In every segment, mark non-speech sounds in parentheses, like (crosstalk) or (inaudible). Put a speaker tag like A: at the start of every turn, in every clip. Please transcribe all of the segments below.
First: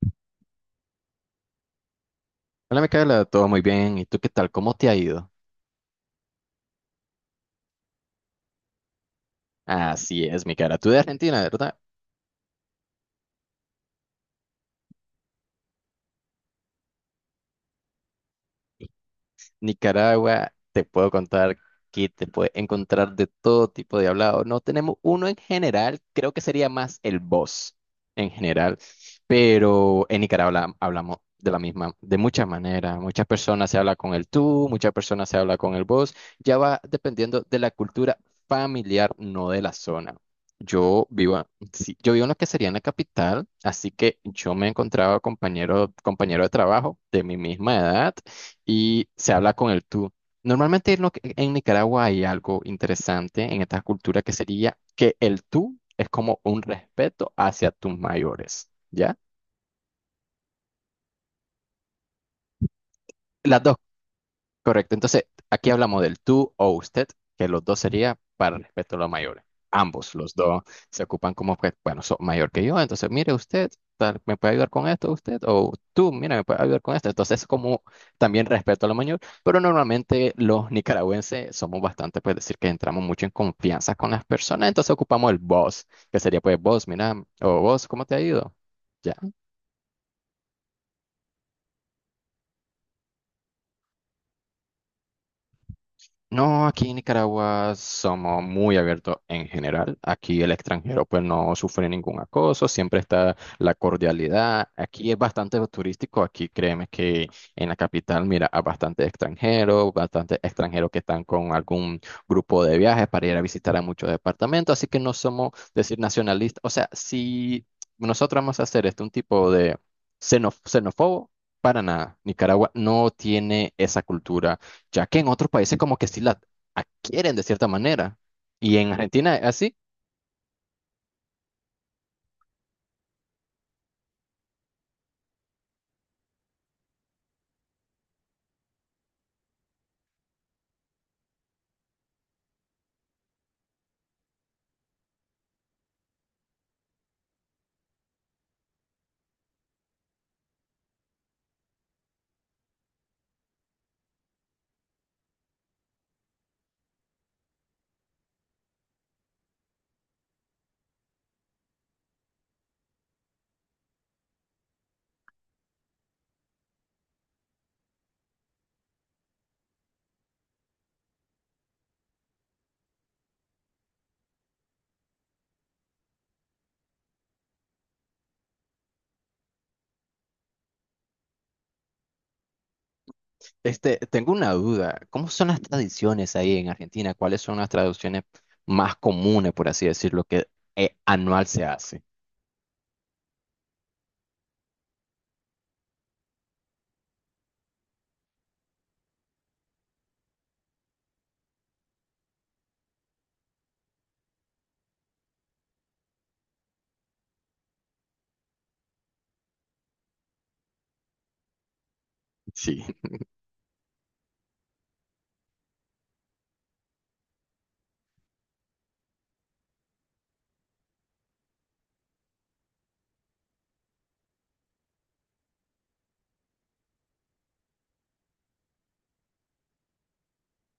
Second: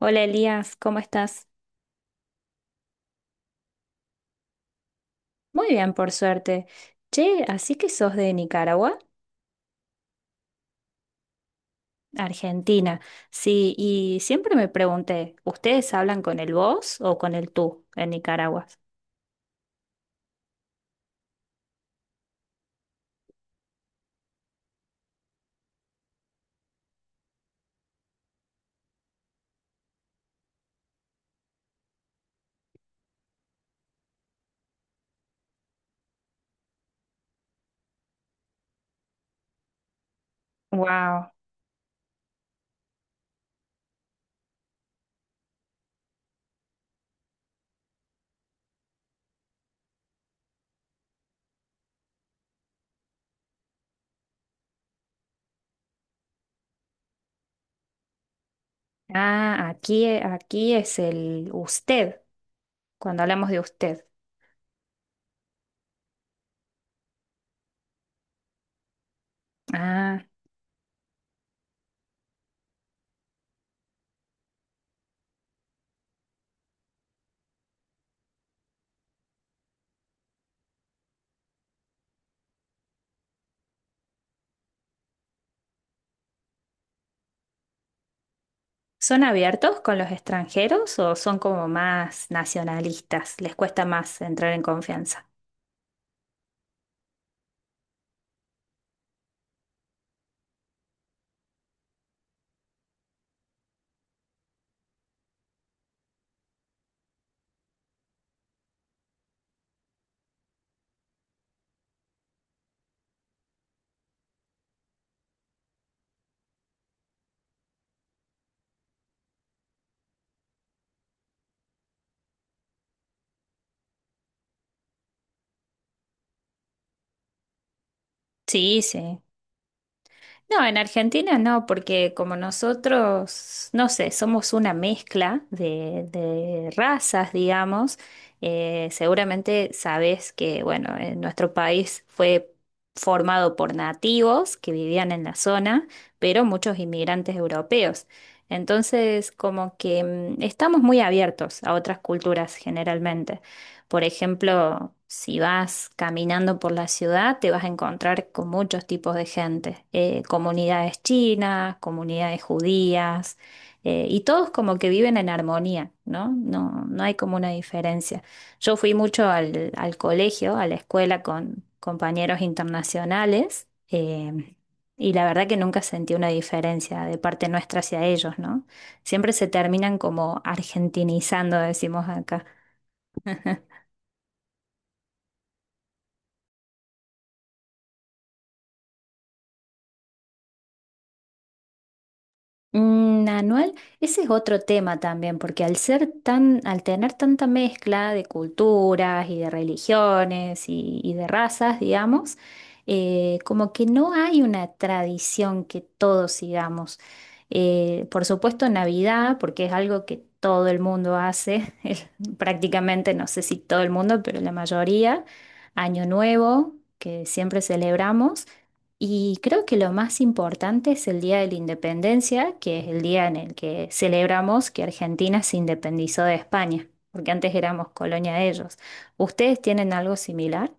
A: Hola Elías, ¿cómo estás?
B: Hola, Micaela, todo muy bien. ¿Y tú qué tal? ¿Cómo te ha ido?
A: Muy bien, por suerte. Che, así que sos de Nicaragua,
B: Así es, Micaela. Tú de Argentina, ¿verdad?
A: Argentina. Sí, y siempre me pregunté, ¿ustedes hablan con el vos o con el tú en Nicaragua?
B: Nicaragua, te puedo contar que te puedes encontrar de todo tipo de hablado. No tenemos uno en general, creo que sería más el vos en general. Pero en Nicaragua hablamos de la misma, de muchas maneras. Muchas personas se habla con el tú, muchas personas se habla con el vos. Ya va dependiendo de la cultura familiar, no de la zona. Yo
A: Wow.
B: vivo, a- sí, yo vivo en lo que sería en la capital, así que yo me encontraba compañero, compañero de trabajo de mi misma edad y se habla con el tú. Normalmente en, en Nicaragua hay algo interesante en esta cultura que sería que el tú es como un respeto hacia tus mayores. ¿Ya?
A: Ah, aquí, aquí es el usted, cuando hablamos de
B: Las dos,
A: usted.
B: correcto. Entonces, aquí hablamos del tú o usted, que los dos sería para respeto a los mayores. Ambos,
A: Ah,
B: los dos, se ocupan como, pues, bueno, sos mayor que yo, entonces, mire usted, tal, ¿me puede ayudar con esto usted? O tú, mira, ¿me puede ayudar con esto? Entonces, como también respeto a lo mayor, pero normalmente los nicaragüenses somos bastante, pues, decir que entramos mucho en confianza con las personas, entonces ocupamos el vos, que sería, pues, vos, mira, o vos, ¿cómo te ha ido? Ya.
A: ¿son abiertos con los extranjeros o son como más nacionalistas? ¿Les cuesta más entrar en confianza?
B: No, aquí en Nicaragua somos muy abiertos en general. Aquí el extranjero pues no sufre ningún acoso, siempre está la cordialidad. Aquí es bastante turístico, aquí créeme que en la capital mira a bastante extranjeros que están con algún grupo de viajes para ir a visitar a muchos departamentos, así que no somos decir nacionalistas. O sea, si nosotros vamos a hacer este un tipo de xenófobo, para nada. Nicaragua no tiene esa cultura ya que en otros países como que sí la adquieren de cierta manera. Y
A: Sí,
B: en
A: sí.
B: Argentina, así,
A: No, en Argentina no, porque como nosotros, no sé, somos una mezcla de razas, digamos, seguramente sabes que, bueno, en nuestro país fue formado por nativos que vivían en la zona, pero muchos inmigrantes europeos. Entonces, como que estamos muy abiertos a otras culturas generalmente. Por ejemplo, si vas caminando por la ciudad, te vas a encontrar con muchos tipos de gente, comunidades chinas, comunidades judías, y todos como que viven en armonía, ¿no? No, no hay como una diferencia. Yo fui mucho al colegio, a la escuela con compañeros internacionales, y la verdad que nunca sentí una diferencia de parte nuestra hacia ellos, ¿no? Siempre se terminan como argentinizando, decimos acá.
B: este, tengo una duda, ¿cómo son las tradiciones ahí en Argentina? ¿Cuáles son las tradiciones más comunes, por así decirlo, que anual se hace?
A: Anual, ese es otro tema también, porque al ser tan, al tener tanta mezcla de culturas y de religiones y de razas, digamos, como que no hay una tradición que todos sigamos. Por supuesto, Navidad, porque es algo que todo el mundo hace, (laughs) es
B: Sí.
A: prácticamente, no sé si todo el mundo, pero la mayoría. Año Nuevo, que siempre celebramos. Y creo que lo más importante es el Día de la Independencia, que es el día en el que celebramos que Argentina se independizó de España, porque antes éramos colonia de ellos. ¿Ustedes tienen algo similar?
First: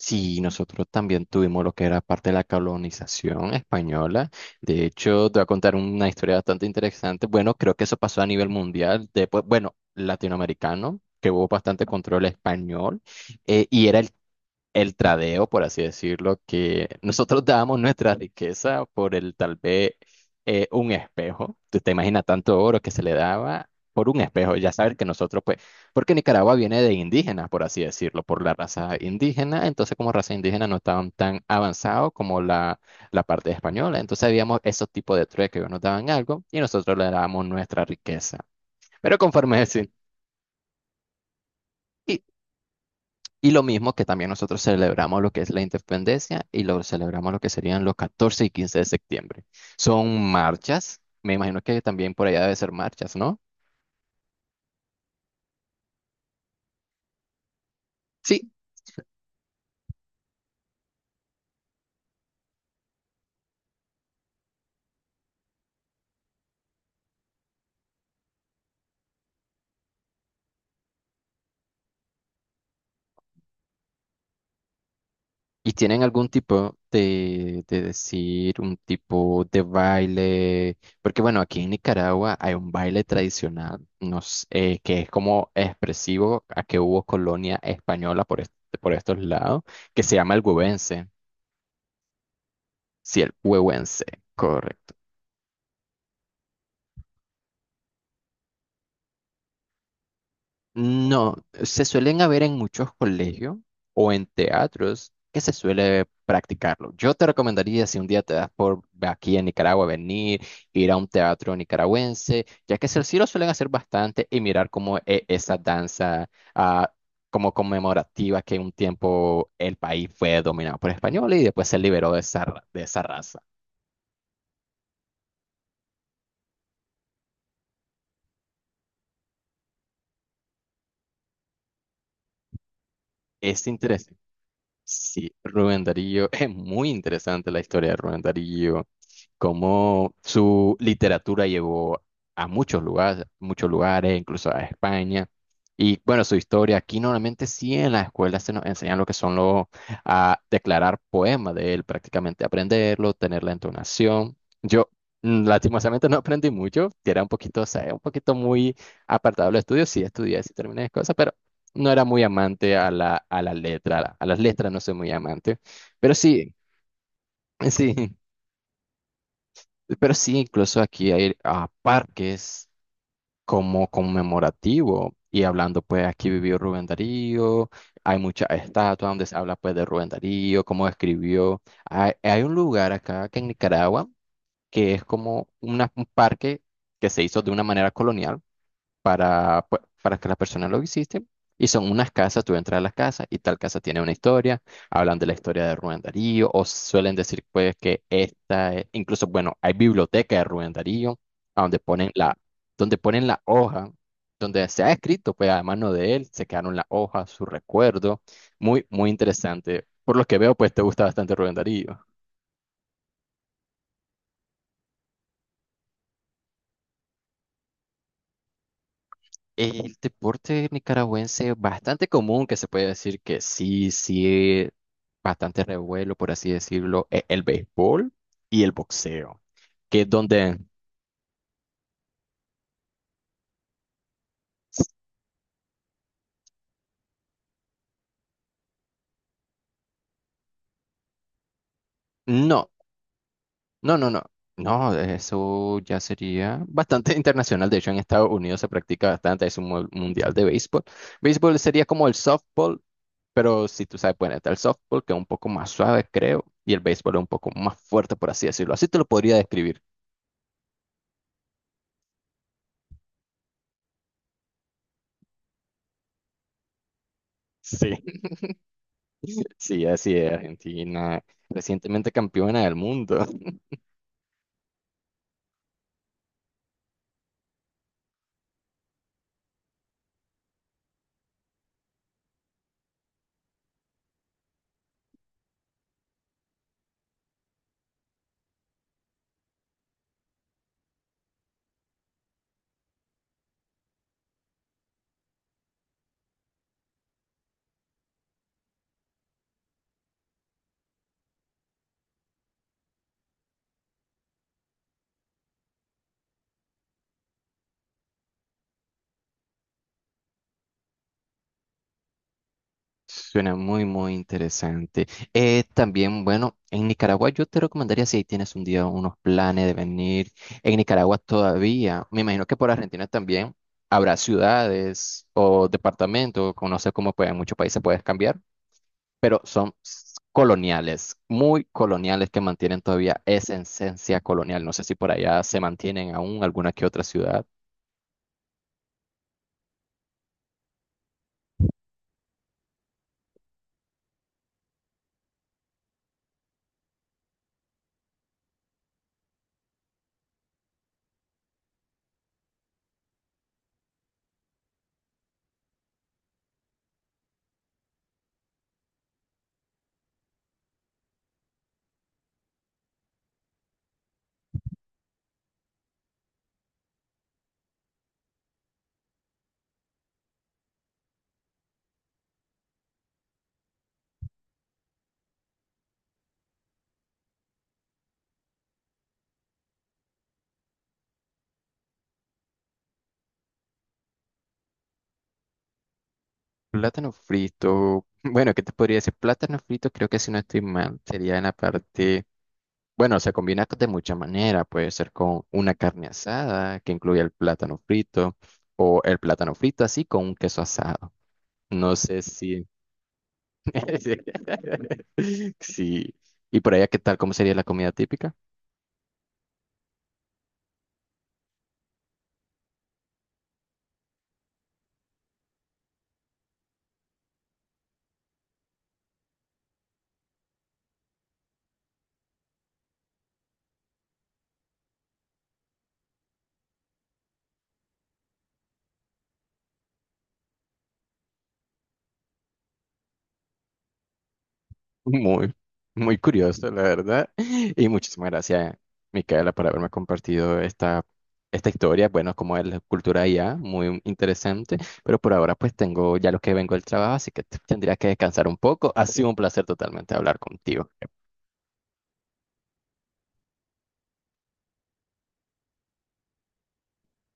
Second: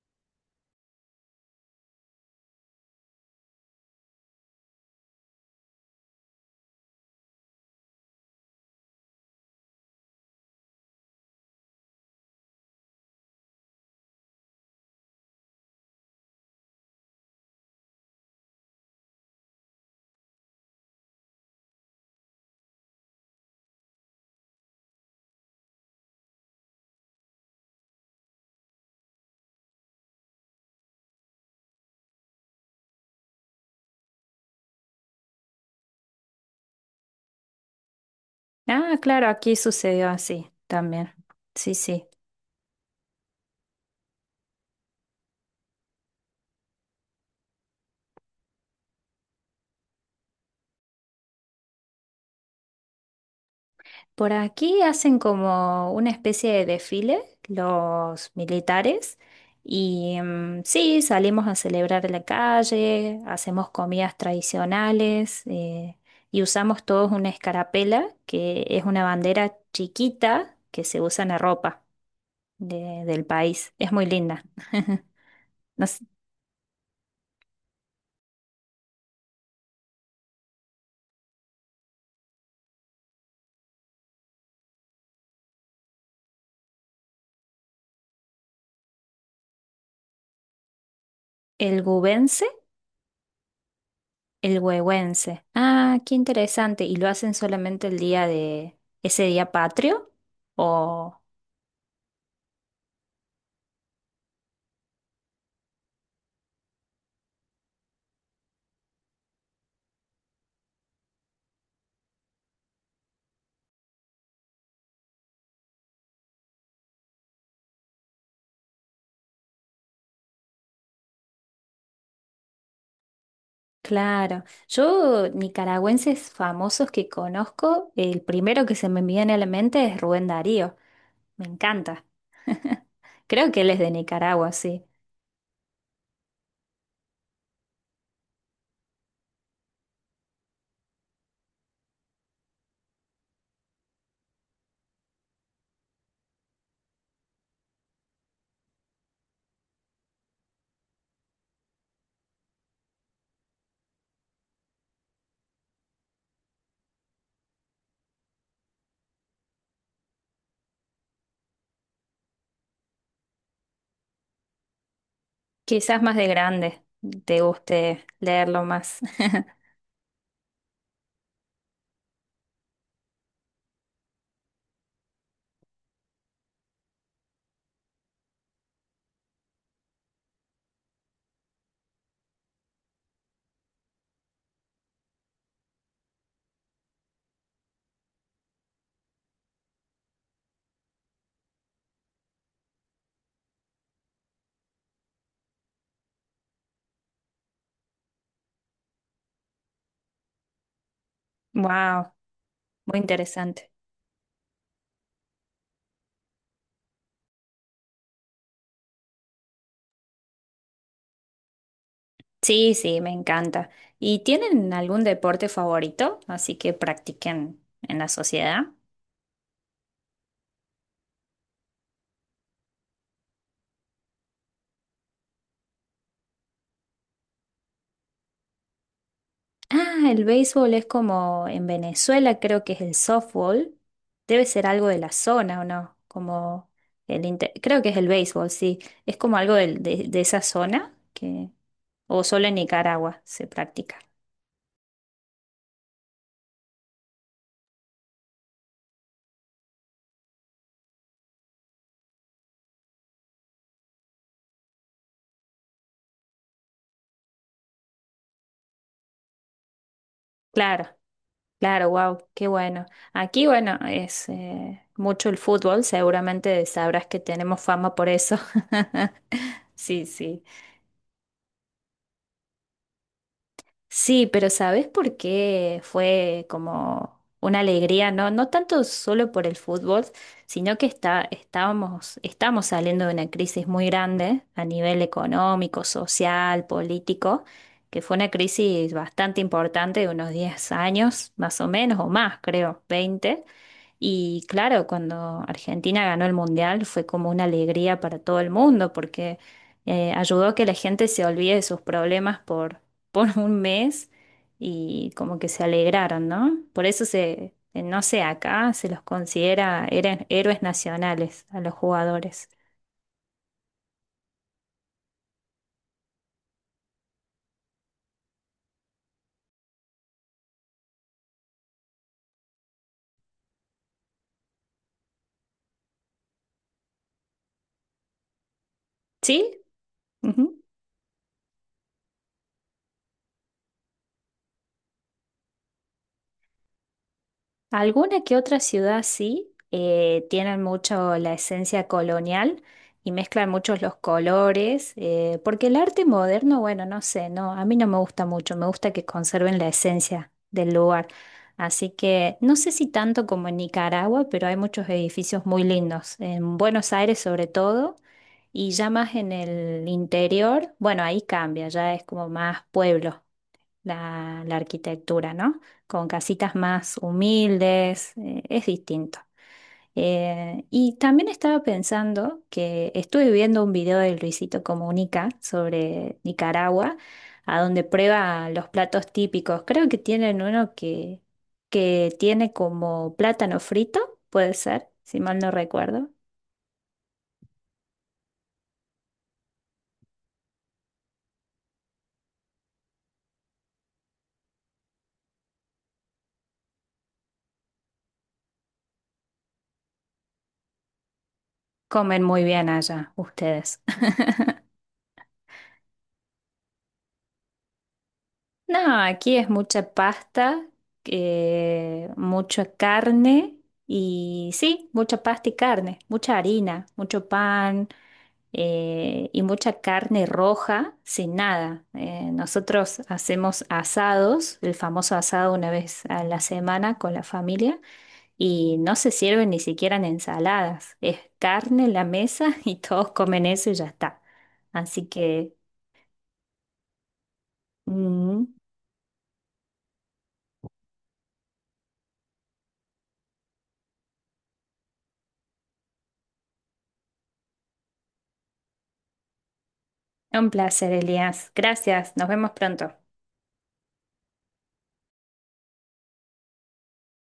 B: Sí, nosotros también tuvimos lo que era parte de la colonización española. De hecho, te voy a contar una historia bastante interesante. Bueno, creo que eso pasó a nivel mundial, después, bueno, latinoamericano, que hubo bastante control español, y era el tradeo, por así decirlo, que nosotros dábamos nuestra riqueza por el tal vez un espejo. Tú te imaginas tanto oro que se le daba por un espejo. Ya saber que nosotros, pues, porque Nicaragua viene de indígenas, por así decirlo, por la raza indígena. Entonces, como raza indígena no estaban tan avanzados como la parte española. Entonces, habíamos esos tipos de trueques que nos daban algo y nosotros le dábamos nuestra riqueza.
A: Ah,
B: Pero
A: claro, aquí
B: conforme (laughs)
A: sucedió así también. Sí, sí.
B: y y lo mismo que también nosotros celebramos lo que es la independencia y lo celebramos lo que serían los 14 y 15 de septiembre. Son marchas, me imagino que también por allá debe ser marchas, ¿no?
A: Por aquí hacen como una especie de desfile los
B: Sí.
A: militares y sí, salimos a celebrar en la calle, hacemos comidas tradicionales, y usamos todos una escarapela, que es una bandera chiquita que se usa en la ropa del país. Es muy linda. (laughs)
B: ¿Y
A: No
B: tienen
A: sé,
B: algún tipo de decir, un tipo de baile? Porque bueno, aquí en Nicaragua hay un baile tradicional, no s- que es como expresivo a que hubo colonia española por, por estos lados, que se llama el huevense.
A: ¿el gubense?
B: Sí, el huevense.
A: El huehuense. Ah, qué interesante. ¿Y lo hacen solamente el día de ese día patrio? ¿O...?
B: No, se suelen haber en muchos colegios o en teatros que se suele practicarlo. Yo te recomendaría, si un día te das por aquí en Nicaragua, venir, ir a un teatro nicaragüense, ya que sí lo suelen hacer bastante y mirar como esa danza ah, como conmemorativa que un tiempo el país fue dominado por españoles y después se liberó de esa, de esa raza.
A: Claro, yo nicaragüenses famosos que conozco, el primero que se me viene a la mente es Rubén Darío, me encanta. Creo que
B: Es
A: él es de
B: interesante.
A: Nicaragua, sí.
B: Sí, Rubén Darío, (laughs) es muy interesante la historia de Rubén Darío. Cómo su literatura llevó a muchos lugares, incluso a España. Y bueno, su historia, aquí normalmente sí en la escuela se nos enseñan lo que son los, a declarar poemas de él, prácticamente aprenderlo, tener la entonación. Yo lastimosamente no aprendí mucho, que era un poquito, o sea, un poquito muy apartado del estudio, sí estudié, sí terminé cosas, pero no era muy amante a a la letra, a las letras no soy muy amante,
A: Quizás
B: pero
A: más de
B: sí,
A: grande te
B: (laughs)
A: guste
B: sí.
A: leerlo más. (laughs)
B: Pero sí, incluso aquí hay parques como conmemorativo. Y hablando, pues aquí vivió Rubén Darío, hay muchas estatuas donde se habla pues de Rubén Darío, cómo escribió. Hay un lugar acá que en Nicaragua que es como un parque que se hizo de una manera colonial para, para que las personas lo visiten. Y son unas casas, tú entras a las casas y tal casa tiene una historia, hablan de la historia de Rubén Darío o suelen decir pues que esta, incluso bueno, hay biblioteca de Rubén Darío, a
A: Wow,
B: donde
A: muy
B: ponen la
A: interesante.
B: hoja, donde se ha escrito pues a mano de él, se quedaron las hojas, su recuerdo, muy, muy interesante. Por lo que veo pues te gusta bastante Rubén Darío.
A: Sí, sí, me encanta. ¿Y tienen algún deporte favorito? Así que practiquen en la sociedad.
B: El deporte nicaragüense bastante común que se puede decir que sí, sí, bastante revuelo, por así decirlo, el béisbol y el boxeo,
A: Ah,
B: que es
A: el
B: donde...
A: béisbol es como en Venezuela, creo que es el softball. Debe ser algo de la zona, ¿o no? Como creo que es el béisbol, sí. Es como algo de esa zona que o solo en
B: No,
A: Nicaragua se practica.
B: no, no, no. No, eso ya sería bastante (laughs) internacional. De hecho, en Estados Unidos se practica bastante. Es un mundial de béisbol. Béisbol sería como el softball, pero si tú sabes, bueno, está el softball, que es un poco más suave, creo, y el béisbol es un poco más fuerte, por así decirlo. Así te lo podría describir.
A: Claro, claro, wow, qué bueno. Aquí, bueno, es mucho el fútbol, seguramente sabrás que tenemos fama
B: Sí,
A: por eso. (laughs)
B: (laughs) sí,
A: Sí,
B: así es.
A: sí.
B: Argentina, recientemente campeona del mundo.
A: Sí, pero ¿sabes por qué fue como una alegría? No, no tanto solo por el fútbol, sino que estamos saliendo de una crisis muy grande a nivel económico, social, político, que fue una crisis bastante importante de unos 10 años, más o menos, o más, creo, 20. Y claro, cuando Argentina ganó el Mundial fue como una alegría para todo el mundo, porque ayudó a que la gente se olvide de sus problemas por un mes y como que se alegraron, ¿no? Por eso se, no sé, acá se los considera héroes nacionales a los jugadores.
B: Suena muy, muy interesante. También, bueno, en Nicaragua yo te recomendaría si ahí tienes un día unos planes de venir. En Nicaragua todavía, me imagino que por Argentina también habrá ciudades o departamentos, o no sé cómo pues, en muchos países puedes cambiar, pero
A: ¿Sí?
B: son coloniales, muy coloniales que mantienen todavía esa esencia colonial. No sé si por allá se mantienen aún alguna que otra ciudad.
A: Alguna que otra ciudad sí, tienen mucho la esencia colonial y mezclan muchos los colores, porque el arte moderno, bueno, no sé, no, a mí no me gusta mucho, me gusta que conserven la esencia del lugar. Así que no sé si tanto como en Nicaragua, pero hay muchos edificios muy lindos, en Buenos Aires sobre todo, y ya más en el interior, bueno, ahí cambia, ya es como más pueblo la arquitectura, ¿no? Con casitas más humildes, es distinto. Y también estaba pensando que estuve viendo un video de Luisito Comunica sobre Nicaragua, a donde prueba los platos típicos. Creo que tienen uno que tiene como plátano frito, puede ser, si mal no recuerdo.
B: Plátano frito. Bueno, ¿qué te podría decir? Plátano frito, creo que si no estoy mal, sería en la parte. Bueno, se combina de mucha manera. Puede ser con una carne asada que incluye el plátano frito o el plátano frito así con un queso asado. No
A: Comen
B: sé
A: muy
B: si.
A: bien allá ustedes.
B: (laughs) Sí. ¿Y por allá qué tal? ¿Cómo sería la comida típica?
A: No, aquí es mucha pasta, mucha carne y sí, mucha pasta y carne, mucha harina, mucho pan, y mucha carne roja sin nada. Nosotros hacemos asados, el famoso asado una vez a la semana con la familia y no se sirven ni siquiera en ensaladas. Es carne en la mesa (laughs) y todos comen eso y ya está. Así que...
B: Muy, muy curioso, la verdad. Y muchísimas
A: mm,
B: gracias, Micaela, por haberme compartido esta, esta historia. Bueno, como es la cultura IA, muy interesante. Pero por ahora, pues tengo ya lo que vengo del trabajo, así que tendría que descansar un poco. Ha sido un placer totalmente hablar
A: Un placer,
B: contigo.
A: Elías. Gracias. Nos vemos pronto.